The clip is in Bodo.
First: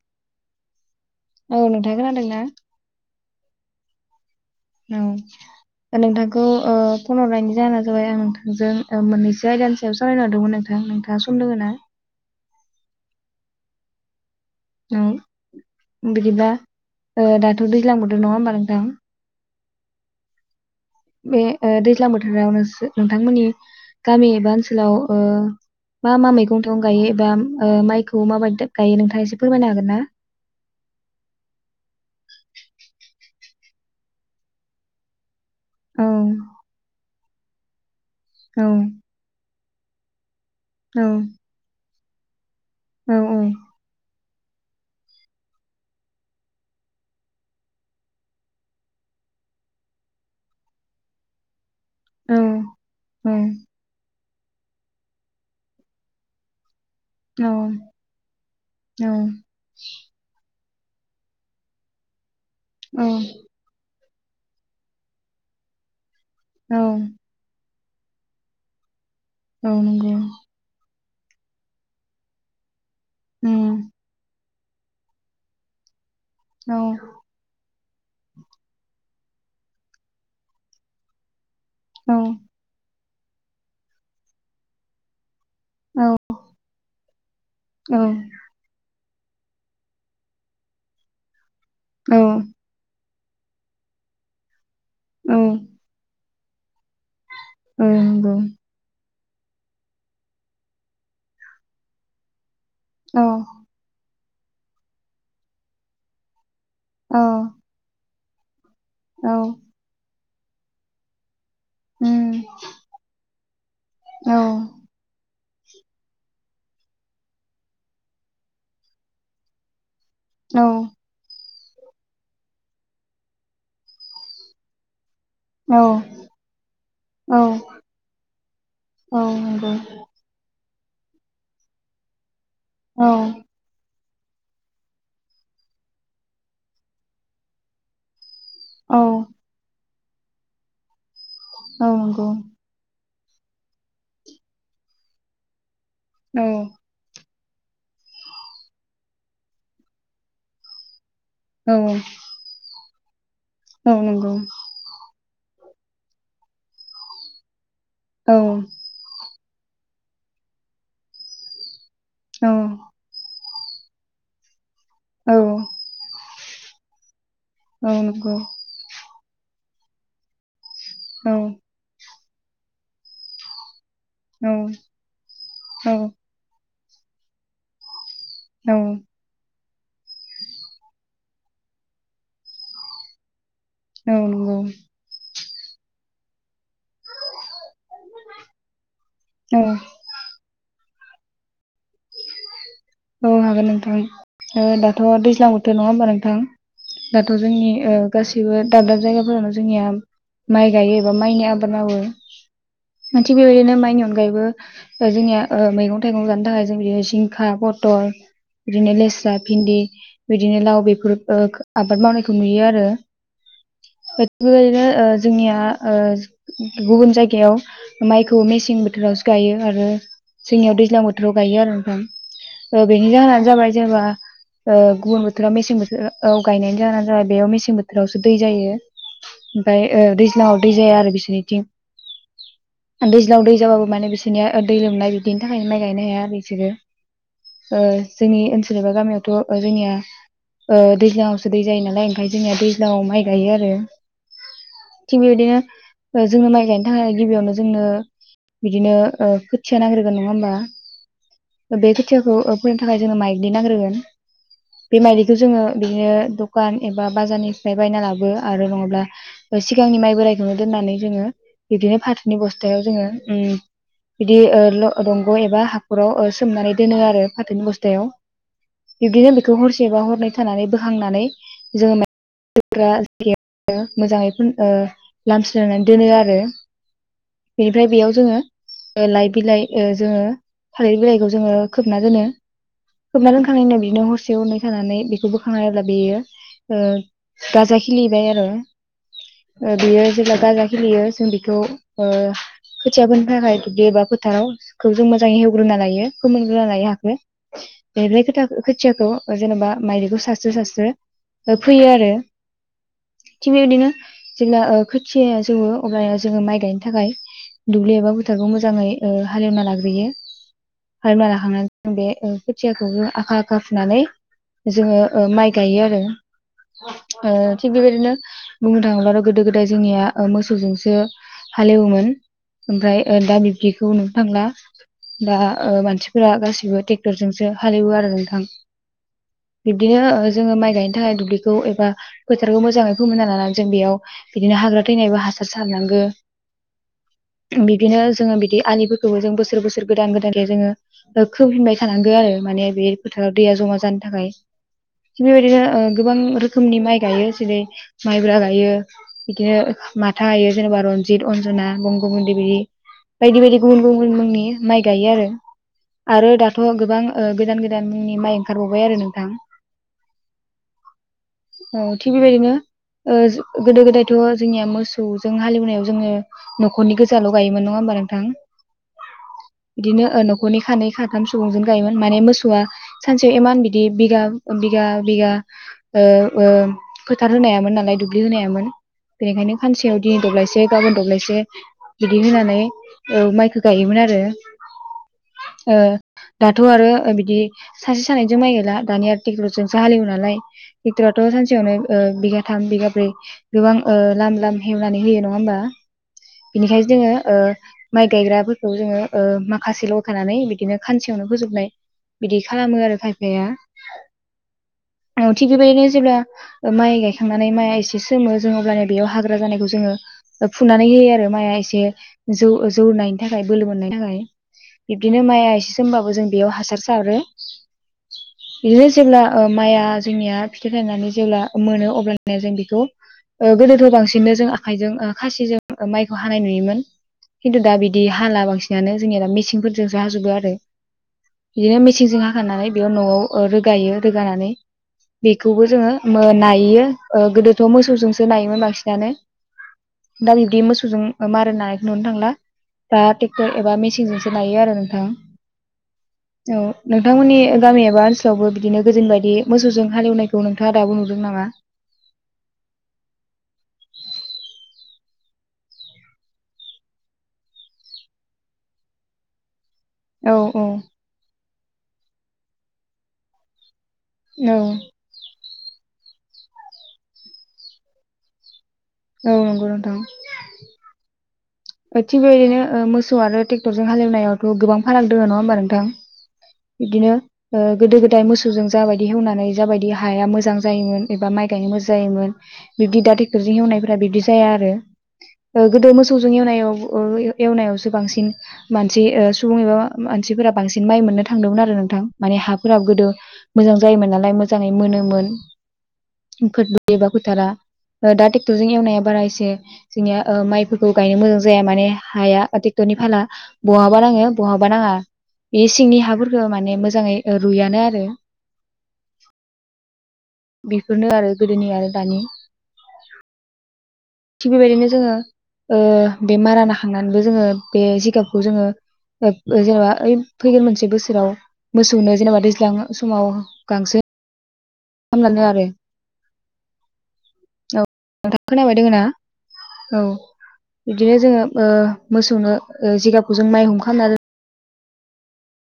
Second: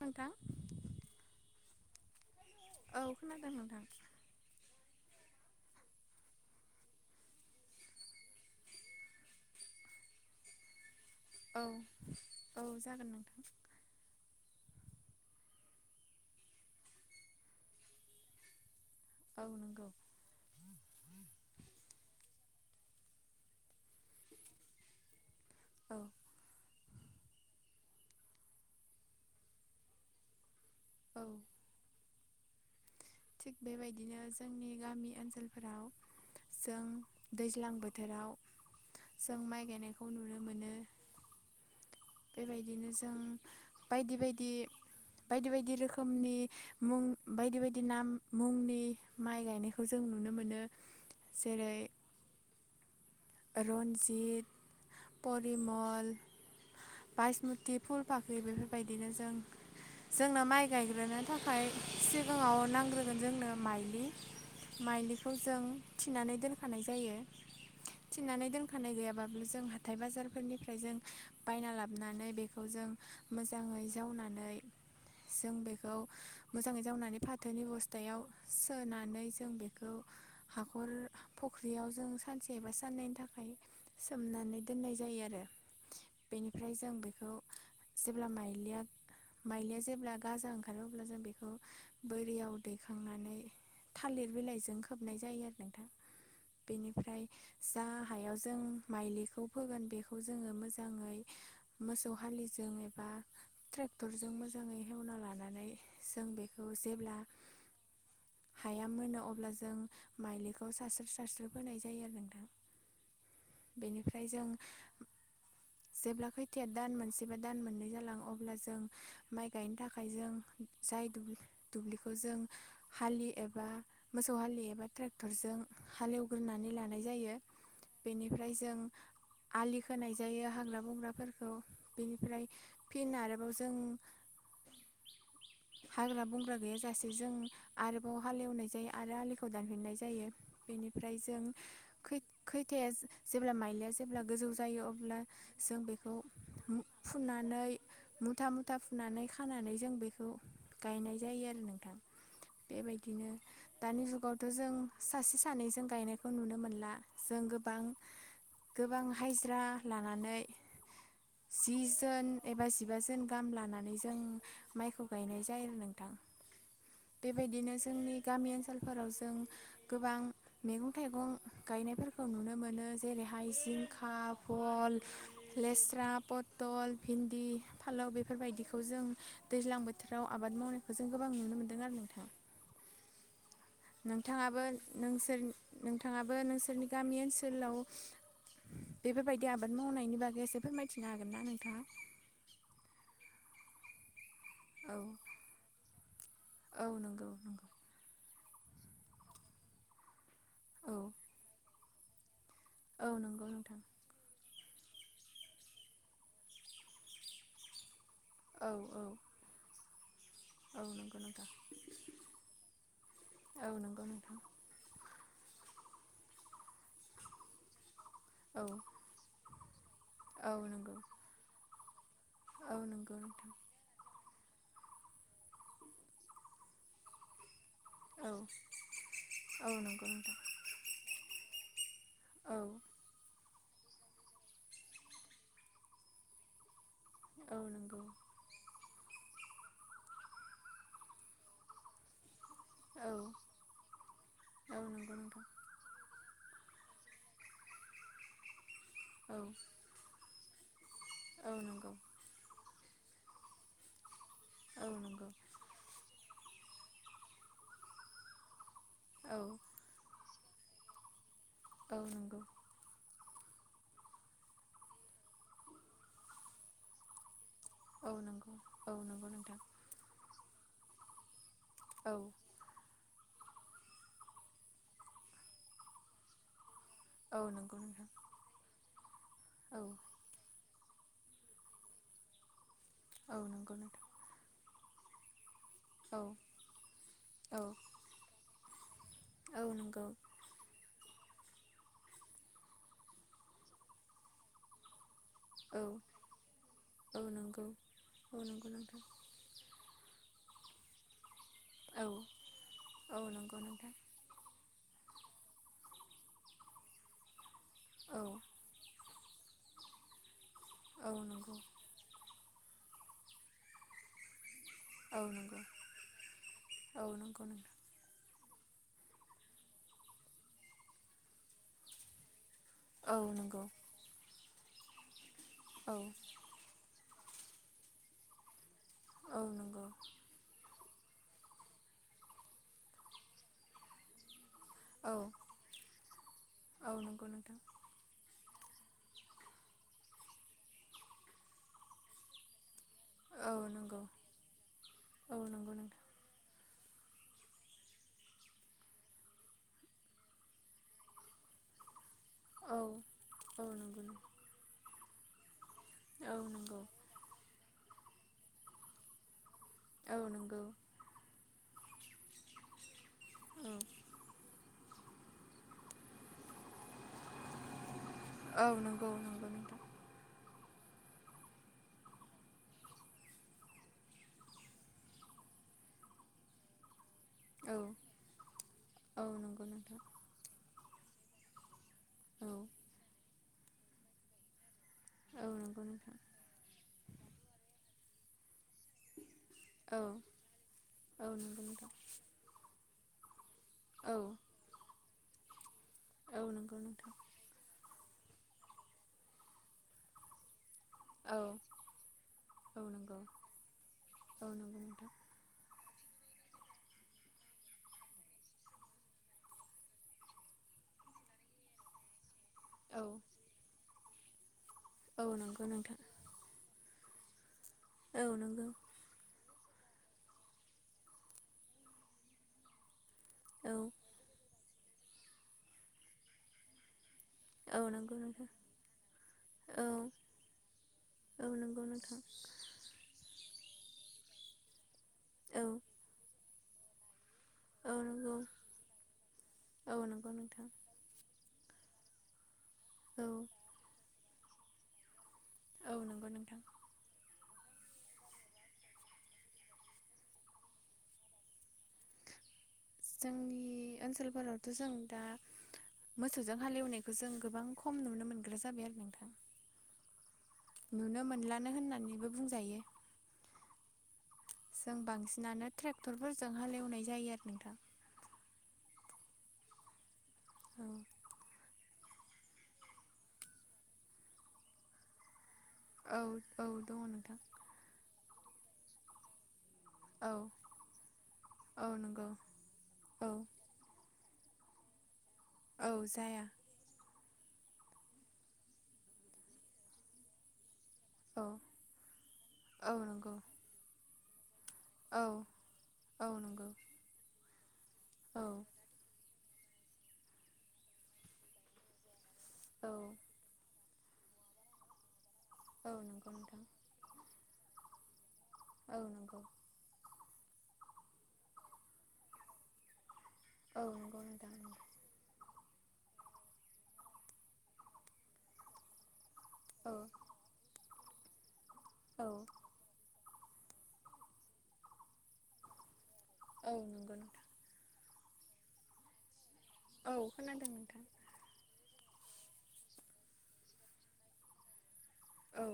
अ‌ नोंथां औ नोंथां खोनादों ना औ खोनादों नोंथां औ नोंथांखौ फन हरनायनि जाहोना जाबाय आं नोंथांजों मोननैसो आयदानि सायाव सावरायनो हरदोंमोन नोंथां नोंथां औ औ जागोन नोंथां औ बिदिबा दाथ' दैज्लां बोथोर नङा होमबा नोंथां औ नंगौ बे दैज्लां बोथोरावनो नोंथांमोननि गामि एबा ओनसोलाव औ मा मा मैगं थाइ गं गायो एबा माइखौ माबायदि गायो नोंथाङा एसे फोरमायनो हागोन ना औ थिग बेबायदिनो जोंनि गामि ओनसोल औ दैज्लां बोथोराव औ जों माइ गायनायखौ नुनो मोनो औ बेबायदिनो औ जों बायदि बायदि बायदि बायदि रोखोमनि मुं बायदि बायदि नाम मुंनि माइ गायनायखौ जों नुनो मोनो जेरै औ रन्जित परिमल बासमुथि फुल फाख्रि बेफोरबायदिनो औ जों जोंना माइ गायग्रोनो थाखाय सिगाङाव नांग्रोगोन औ जोंनो माइलि माइलिखौ जों थिनानै औ दोनखानाय जायो थिननानै दोनखानाय गैयाबाब्लो जों औ हाथाय नंगौ बाजारफोरनिफ्राय जों बायना लाबनानै बेखौ जों उम मोजाङै जावनानै जों बेखौ औ मोजाङै जावनानै फाथोनि बुस्था थायाव सोनानै जों बेखौ हाखर फख्रियाव जों औ सानसेबा साननैनि थाखाय सोमनानै दोननाय जायो आरो औ बेनिफ्राय जों बेखौ औ जेब्ला माइलिया माइलिया जेब्ला गाजा ओंखारो अब्ला जों बेखौ औ बोरियाव दैखांनानै थालिर बिलाइजों खोबनाय औ जायो आरो नोंथां बेनिफ्राय औ जा नंगौ हायाव जों माइलिखौ फोगोन बेखौ जोङो मोजाङै मोसौ हालि जों एबा औ ट्रेक्टरजों मोजाङै हेवना लानानै जों बे औ जेब्ला औ हाया मोनो औ अब्ला जों माइलिखौ सारस्रो सारस्रोनाय फोनाय जायो आरो उम नोंथां बेनिफ्राय औ जों जेब्ला खैथाया दान मोनसे बा दान मोननै जालां अब्ला जों माइ गायनो थाखाय औ आखाइजों जाय दुब्लि दुब्लिखौ जों हालि एबा मोसौ हालि एबा ट्रेक क्टरजों औ हालेवग्रोनानै लानाय औ जायो बेनिफ्राय जों नंगौ आलि खोनाय जायो हाग्रा मावग्राफोरखौ बेनिफ्राय औ फिन आरोबाव जों हाग्रा बंग्रा गैयाजासे जों आरोबाव हालेवनाय जायो औ आरो आलिखौ दानफिननाय जायो बेनिफ्राय जों नंगौ खै खैथाया जेब्ला माइलिया जेब्ला गोजौ जायो अब्ला जों बे औ नै मुथा मुथा फुनानै खानानै जों बेखौ गायनाय जायो आरो औ नंगौ औ नोंथां बेबायदिनो औ नंगौ औ दानि नंगौ जुगावथ' जों सासे सानै गनायखौ नुनो मोनला जों गोबां गोबां हाय ज्रा लानानै जिजोन एबा जिबा जोन‌लान गाम लानानै जों माइखौ गायनाय जायो आरो नोंथां बेबायदिनो जोंनि गामि ओनसोलफोराव जों गोबां मैगं औ थाइगं गायनायफोरखौ नुनो मोनो जेरैहाय जिंखा भल लेस्रा पट टल भिन्दि फालौ बेफोरबायदिखौ जों दैज्लां बोथोराव आबाद मावनायखौ जों गोबां नुनो मोन्दों आरो नोंथाङा नोंथाङाबो नोंसोरनि नोंथाङाबो नों सोरनि गामि ओनसोलाव बेफोरबायदि औ आबाद मावनायनि बागै एसे फोरबाय थिनो हागोन ना नोंथाङा औ हागोन नोंथां औ दाथ' दैज्लां बोथोर नङा होमबा नोंथां औ नंगौ दाथ' जोंनि नंगौ ओ गासि बो दाब दाब जायगाफोरावनो जोंनिया माइ गायो औ एबा माइनि आबाद मावो औ थिग नंगौ बेबायदिनो नोंथां माइनि अनगायैबो ओ जोंनिया मैगं थाइगं जानो थाखाय जों बे जिंखा पटल औ बिदिनो औ लेस्रा भिन्दि बिदिनो लाव औ बेफोर नंगौ ओ नोंथां आबाद मावनायखौ नुयो आरो औ नंगौ [unintelligible] नोंथां जोंनिया ओ गुबुन जायगायाव माइखौ औ मेसें बोथोरावसो गायो आरो औ जोंनियाव नंगौ दैज्लां बोथोराव गायो आरो औ नोंथां। बेनि नंगौ जाहोनानो नोंथां जाबाय जेनबा ओ गुबुन बोथोराव मेसें बोथोर गायनाय जानानै जाय बेयाव मेसें बोथोर [unintelligible] औ दै जायो औ ओमफ्राय नंगौ ओ नोंथां दैज्लाङाव दै जाया आरो बिसोरनिथिं औ दैज्लांआव दै जाबाबो माने बिसोरनिया दै लोमनाय बिदिनि थाखायनो माइ गायनो हाया आरो बिसोरो औ ओ नंगौ जोंनि ओनसोल एबा गामियावथ' जोंनिया ओ दैज्लाङावसो दै जायो नालाय ओंखायसो जोंनिया दैज्लांआव औ माइ गायो आरो औ नंगौ थिग नोंथां बेबायदिनो जोंनो माइ थाखाय गिबियावनो जोंनो बिदिनो ओ औ खोथिया नांग्रोगोन नङा होमबा औ बे नंगौ खोथियाखौ फोनो थाखाय जोनो माइग्लि नांग्रोगोन औ बे नंगौ माइग्लिखौ जोङो बिदिनो दुखान एबा बाजारनिफ्राय बायना लाबो आरो नङाब्ला औ सिगांनि माइ बोराय नो दोननानै जोङो बिदिनो औ फाथोनि नंगौ बस्थायाव जोङो ओम बिदि ओ दंग' एबा हाखराव सोमनानै दोनो आरो फाथोनि बस्थायाव औ नंगौ औ बिब्दिनो नंगौ बेखौ नोंथां हरसेबा हरनै थानानै बोखांनानै जोङो औ [unintelligible] मोजाङै ओ लामस्रोनानै दोनो आरो औ नंगौ बेनिफ्राय बेयाव नोंथां जोङो लाइ बिलाइ ओ औ जोङो थालिर बिलाइखौ जोङो खोबना दोनो खोबना औ नंगौ दोनखांनायनिनो बिनो नोंथां हरसे हरनै थानानै बेखौबो खांना नायब्ला बेयो औ ओ औ गाजा खिलिबाय आरो औ बियो नंगौ जेब्ला गाजा खिलियो जों बि ओ खोथियाफोनो थाखाय दुब्लि एबा फोथाराव जों मोजां हेवग्रोना औ लायो फोमोनग्रोना लायो हाखो औ नंगौ औ नंगौ बेनिफ्राय खोथाखो नोंथां औ नंगौ खोथियाखौ नोंथां जेनेबा माइ सास्रो सास्रो फोयो आरो औ औ थिग नंगौ बेबायदिनो जेब्ला खोथियया जौवो अब्लानिया जोङो माइ गायनो थाखाय दुब्लि एबा फोथारखौ मोजाङै ओ हालेवना लाग्रोयो हालेवना लाखांनान बे खोथियाखौबो आखा आखा फुनानै जोङो औ नंगौ ओ औ माइ नंगौ नोंथां गायो आरो औ ओ थिग नंगौ बेबायदिनो बुंनो थाङोब्लाथ' गोदो गोदाय जोंनिया ओ मोसौजोंसो हालेवोमोन ओमफ्राय ओ औ दा बिब्दिखौ नुनो थांला दा मानसिफोरा गासिबो ट्रेक्टरजोंसो हालेवो आरो नोंथां औ नंगौ बिबदिनो जोङो माइ गायनो थाखाय दुब्लिखौ एबा फोथारखौ मोजाङै फोमोनना लानानै जों बेयाव बिदिनो हाग्रा औ थैनायबो हासार सारनांगो औ नंगौ नोंथां बिदिनो जोङो बिदि आलिफोरखौबो जों बोसोर बोसोर गोदान गोदान जोङो खोफिनबाय थानांगौ आरो माने बे फोथाराव दैया औ जमा नंगौ जानो थाखाय थिग औ बेबायदिनो नंगौ नोंथां गोबां रोखोमनि माइ गायो जेरै माइब्रा गायो बिदिनो माथा गायो जेनेबा रनजित अनजना गं गुबुनदि बिदि औ बायदि बायदि औ गुबुन नंगौ गुबुन मुंनि माइ गायो आरो आरो औ दाथ' नंगौ गोबां ओ गोदान गोदान मुंनि माइ ओंखारबावबाय आरो नोंथां। औ नंगौ औ थिग बेबायदिनो ओ गोदो औ गोदायथ' जोंनिया मोसौजों हालेवनायाव जोङो न'खरनि गोजाल' गायोमोन नङा होमबा नों औ नंगौ नंगौ नोंथां ओ नखरनि खानै खाथाम सुबुंजों गायोमोन माने मोसौआ सानसेयाव इमान बिदि बिगा बिगा बिगा ओ ओ फोथार औ होनायामोन नालाय दुब्लि होनायामोन औ बेनिखायनो नंगौ नोंथां खानसेयाव दिनै दब्लायसे गाबोन दब्लायसे बिदि औ होनानै ओ माइखौ गायोमोन आरो औ ओ नंगौ नोंथां दाथ' आरो बिदि सासे सानैजों माइ गायला दानिया आरो ट्रेक्टरजोंसो औ हालेवो नालाय ट्रेक्टर आथ' औ नंगौ नोंथां सानसेयावनो बिगा थाम बिगा ब्रै गोबां औ लाम लाम हेवनानै होयो नङा होमबा औ नंगौ बिनिखायनो जोङो नोंथां ओ माइ गायग्राफोरखौ जोङो माखासेल' थानानै बिदिनो खानसेयावनो औ फोजोबनाय बिदि खालामो औ आरो नंगौ खायफाया औ नंगौ नोंथां औ थिग बेबायदिनो जेब्ला माइ गायखांनानै माइ एसे सोमो जों अब्लाना बेयाव हाग्रा जानायखौ जोङो फुनानै होयो आरो माइआ एसे जौ औ जौनायनि थाखाय बोलो मोननायनि थाखाय बिब्दिनो औ माइआ नंगौ एसे नोंथां सोमबाबो जों बेयाव हासार औ [unintelligible] नंगौ बियो जेब्ला ओ माइआ जोंनिया फिथाइ थायनानै जेब्ला मोनो अब्लानिया जों बेखौ ओ औ गोदोथ' बांसिननो जों आखाइजों ओ खासिजों माइखौ हानाय नुयोमोन। खिन्तु दा औ बिदि नंगौ हाला नोंथां बांसिनानो जोंनिया दा मेसिनफोर औ दोंसो हाजोबो आरो औ बेयो नंगौ नोंथां मेसिनजों हाखांनानै बेयाव न'आव ओ रोगायो-रोगानानै बेखौबो औ जोङो मोनायो ओ गोदो थ' औ मोसौजोंसो नंगौ नायोमोन बांसिनानो औ नंगौ दा बिब्दि नोंथां मोसौजों मारोन नानायखौ नुनो थांला। दा औ ट्रेक्टर एबा मेसिनजोंसो नायो आरो। नोंथाङा औ नंगौ नोंथां औ नोंथांमोननि गामि एबा ओनसोलावबो बिदिनो गोदोनि बायदि मोसौजों हाल एवनायखौ नोंथाङा दाबो नुदों नामा? [unintelligible] जोंनि ओनसोलफोरावथ' जों दा मोसौजों हाल एवनायखौ जों गोबां खम नुनो मोनग्रा जाबाय आरो नोंथां। औ नुनो मोनलानो होननानैबो बुंजायो। औ जों बांसिनानो ट्रेक्टरफोरजों हाल एवनाय जायो आरो नोंथां। औ नंगौ नोंथां। थिग बेबायदिनो ओ मोसौ आरो ट्रेक्टरजों हाल एवनायावथ' गोबां फाराग दङ नङा होमबा नों थां आरो बिदिनो नोंथां ओ गोदो गोदाय मोसौजों जा बायदि एवनानै जा बायदि हाया औ दङ नोंथां औ मोजां जायोन एबा माइ गायनो मोजां औ नंगौ जायोमोन बिदि दा औ ट्रेक्टरजों एवनायफोरा बिदि जाया आरो। औ जाया। औ ओ ए-एवनायावसो बांसिन मानसि ओ सुबुं एबा मानसिफोरा बांसिन माइ मोननो औ थांदोंमोन आरो नोंथां माने हाफोराबो औ गोदो नंगौ मोजां जायोमोन नालाय मो जांयै औ मोनोमोन औ [unintelligible] नंगौ बो एबा फोथारा। ओ दा औ ट्रेक्टर जों एवनाया बारा इसे जोंनिया ओ माइफोर खौ गायनो मोजां जाया माने हाया ओ औ ट्रेक्टरनि फाला बहाबा नाङो बहाबा नाङा। बे औ सिंनि नंगौ हाफोरखो नोंथां माने मोजाङै रुइयानो आरो। औ नंगौ बेफोरनो आरो गोदोनि आरो दानि। औ नंगौ नोंथां थिग बेबायदिनो जोङो ओ बे मारा नाखांनानैबो जोङो बे जिगाबखौ जोङो जेनेबा औ ओइ फैगोन मोनसे बोसोराव मोसौनो औ जेनेबा दैज्लां समाव गांसो खामना दिनो आरो। औ नंगौ नोंथां। औ नोंथां खोनाबाय दङ ना? औ खोनादों नोंथां बिदिनो जोङो ओ मोसौनो ओ जिगाबखौ जों माइ हुम खामना औ।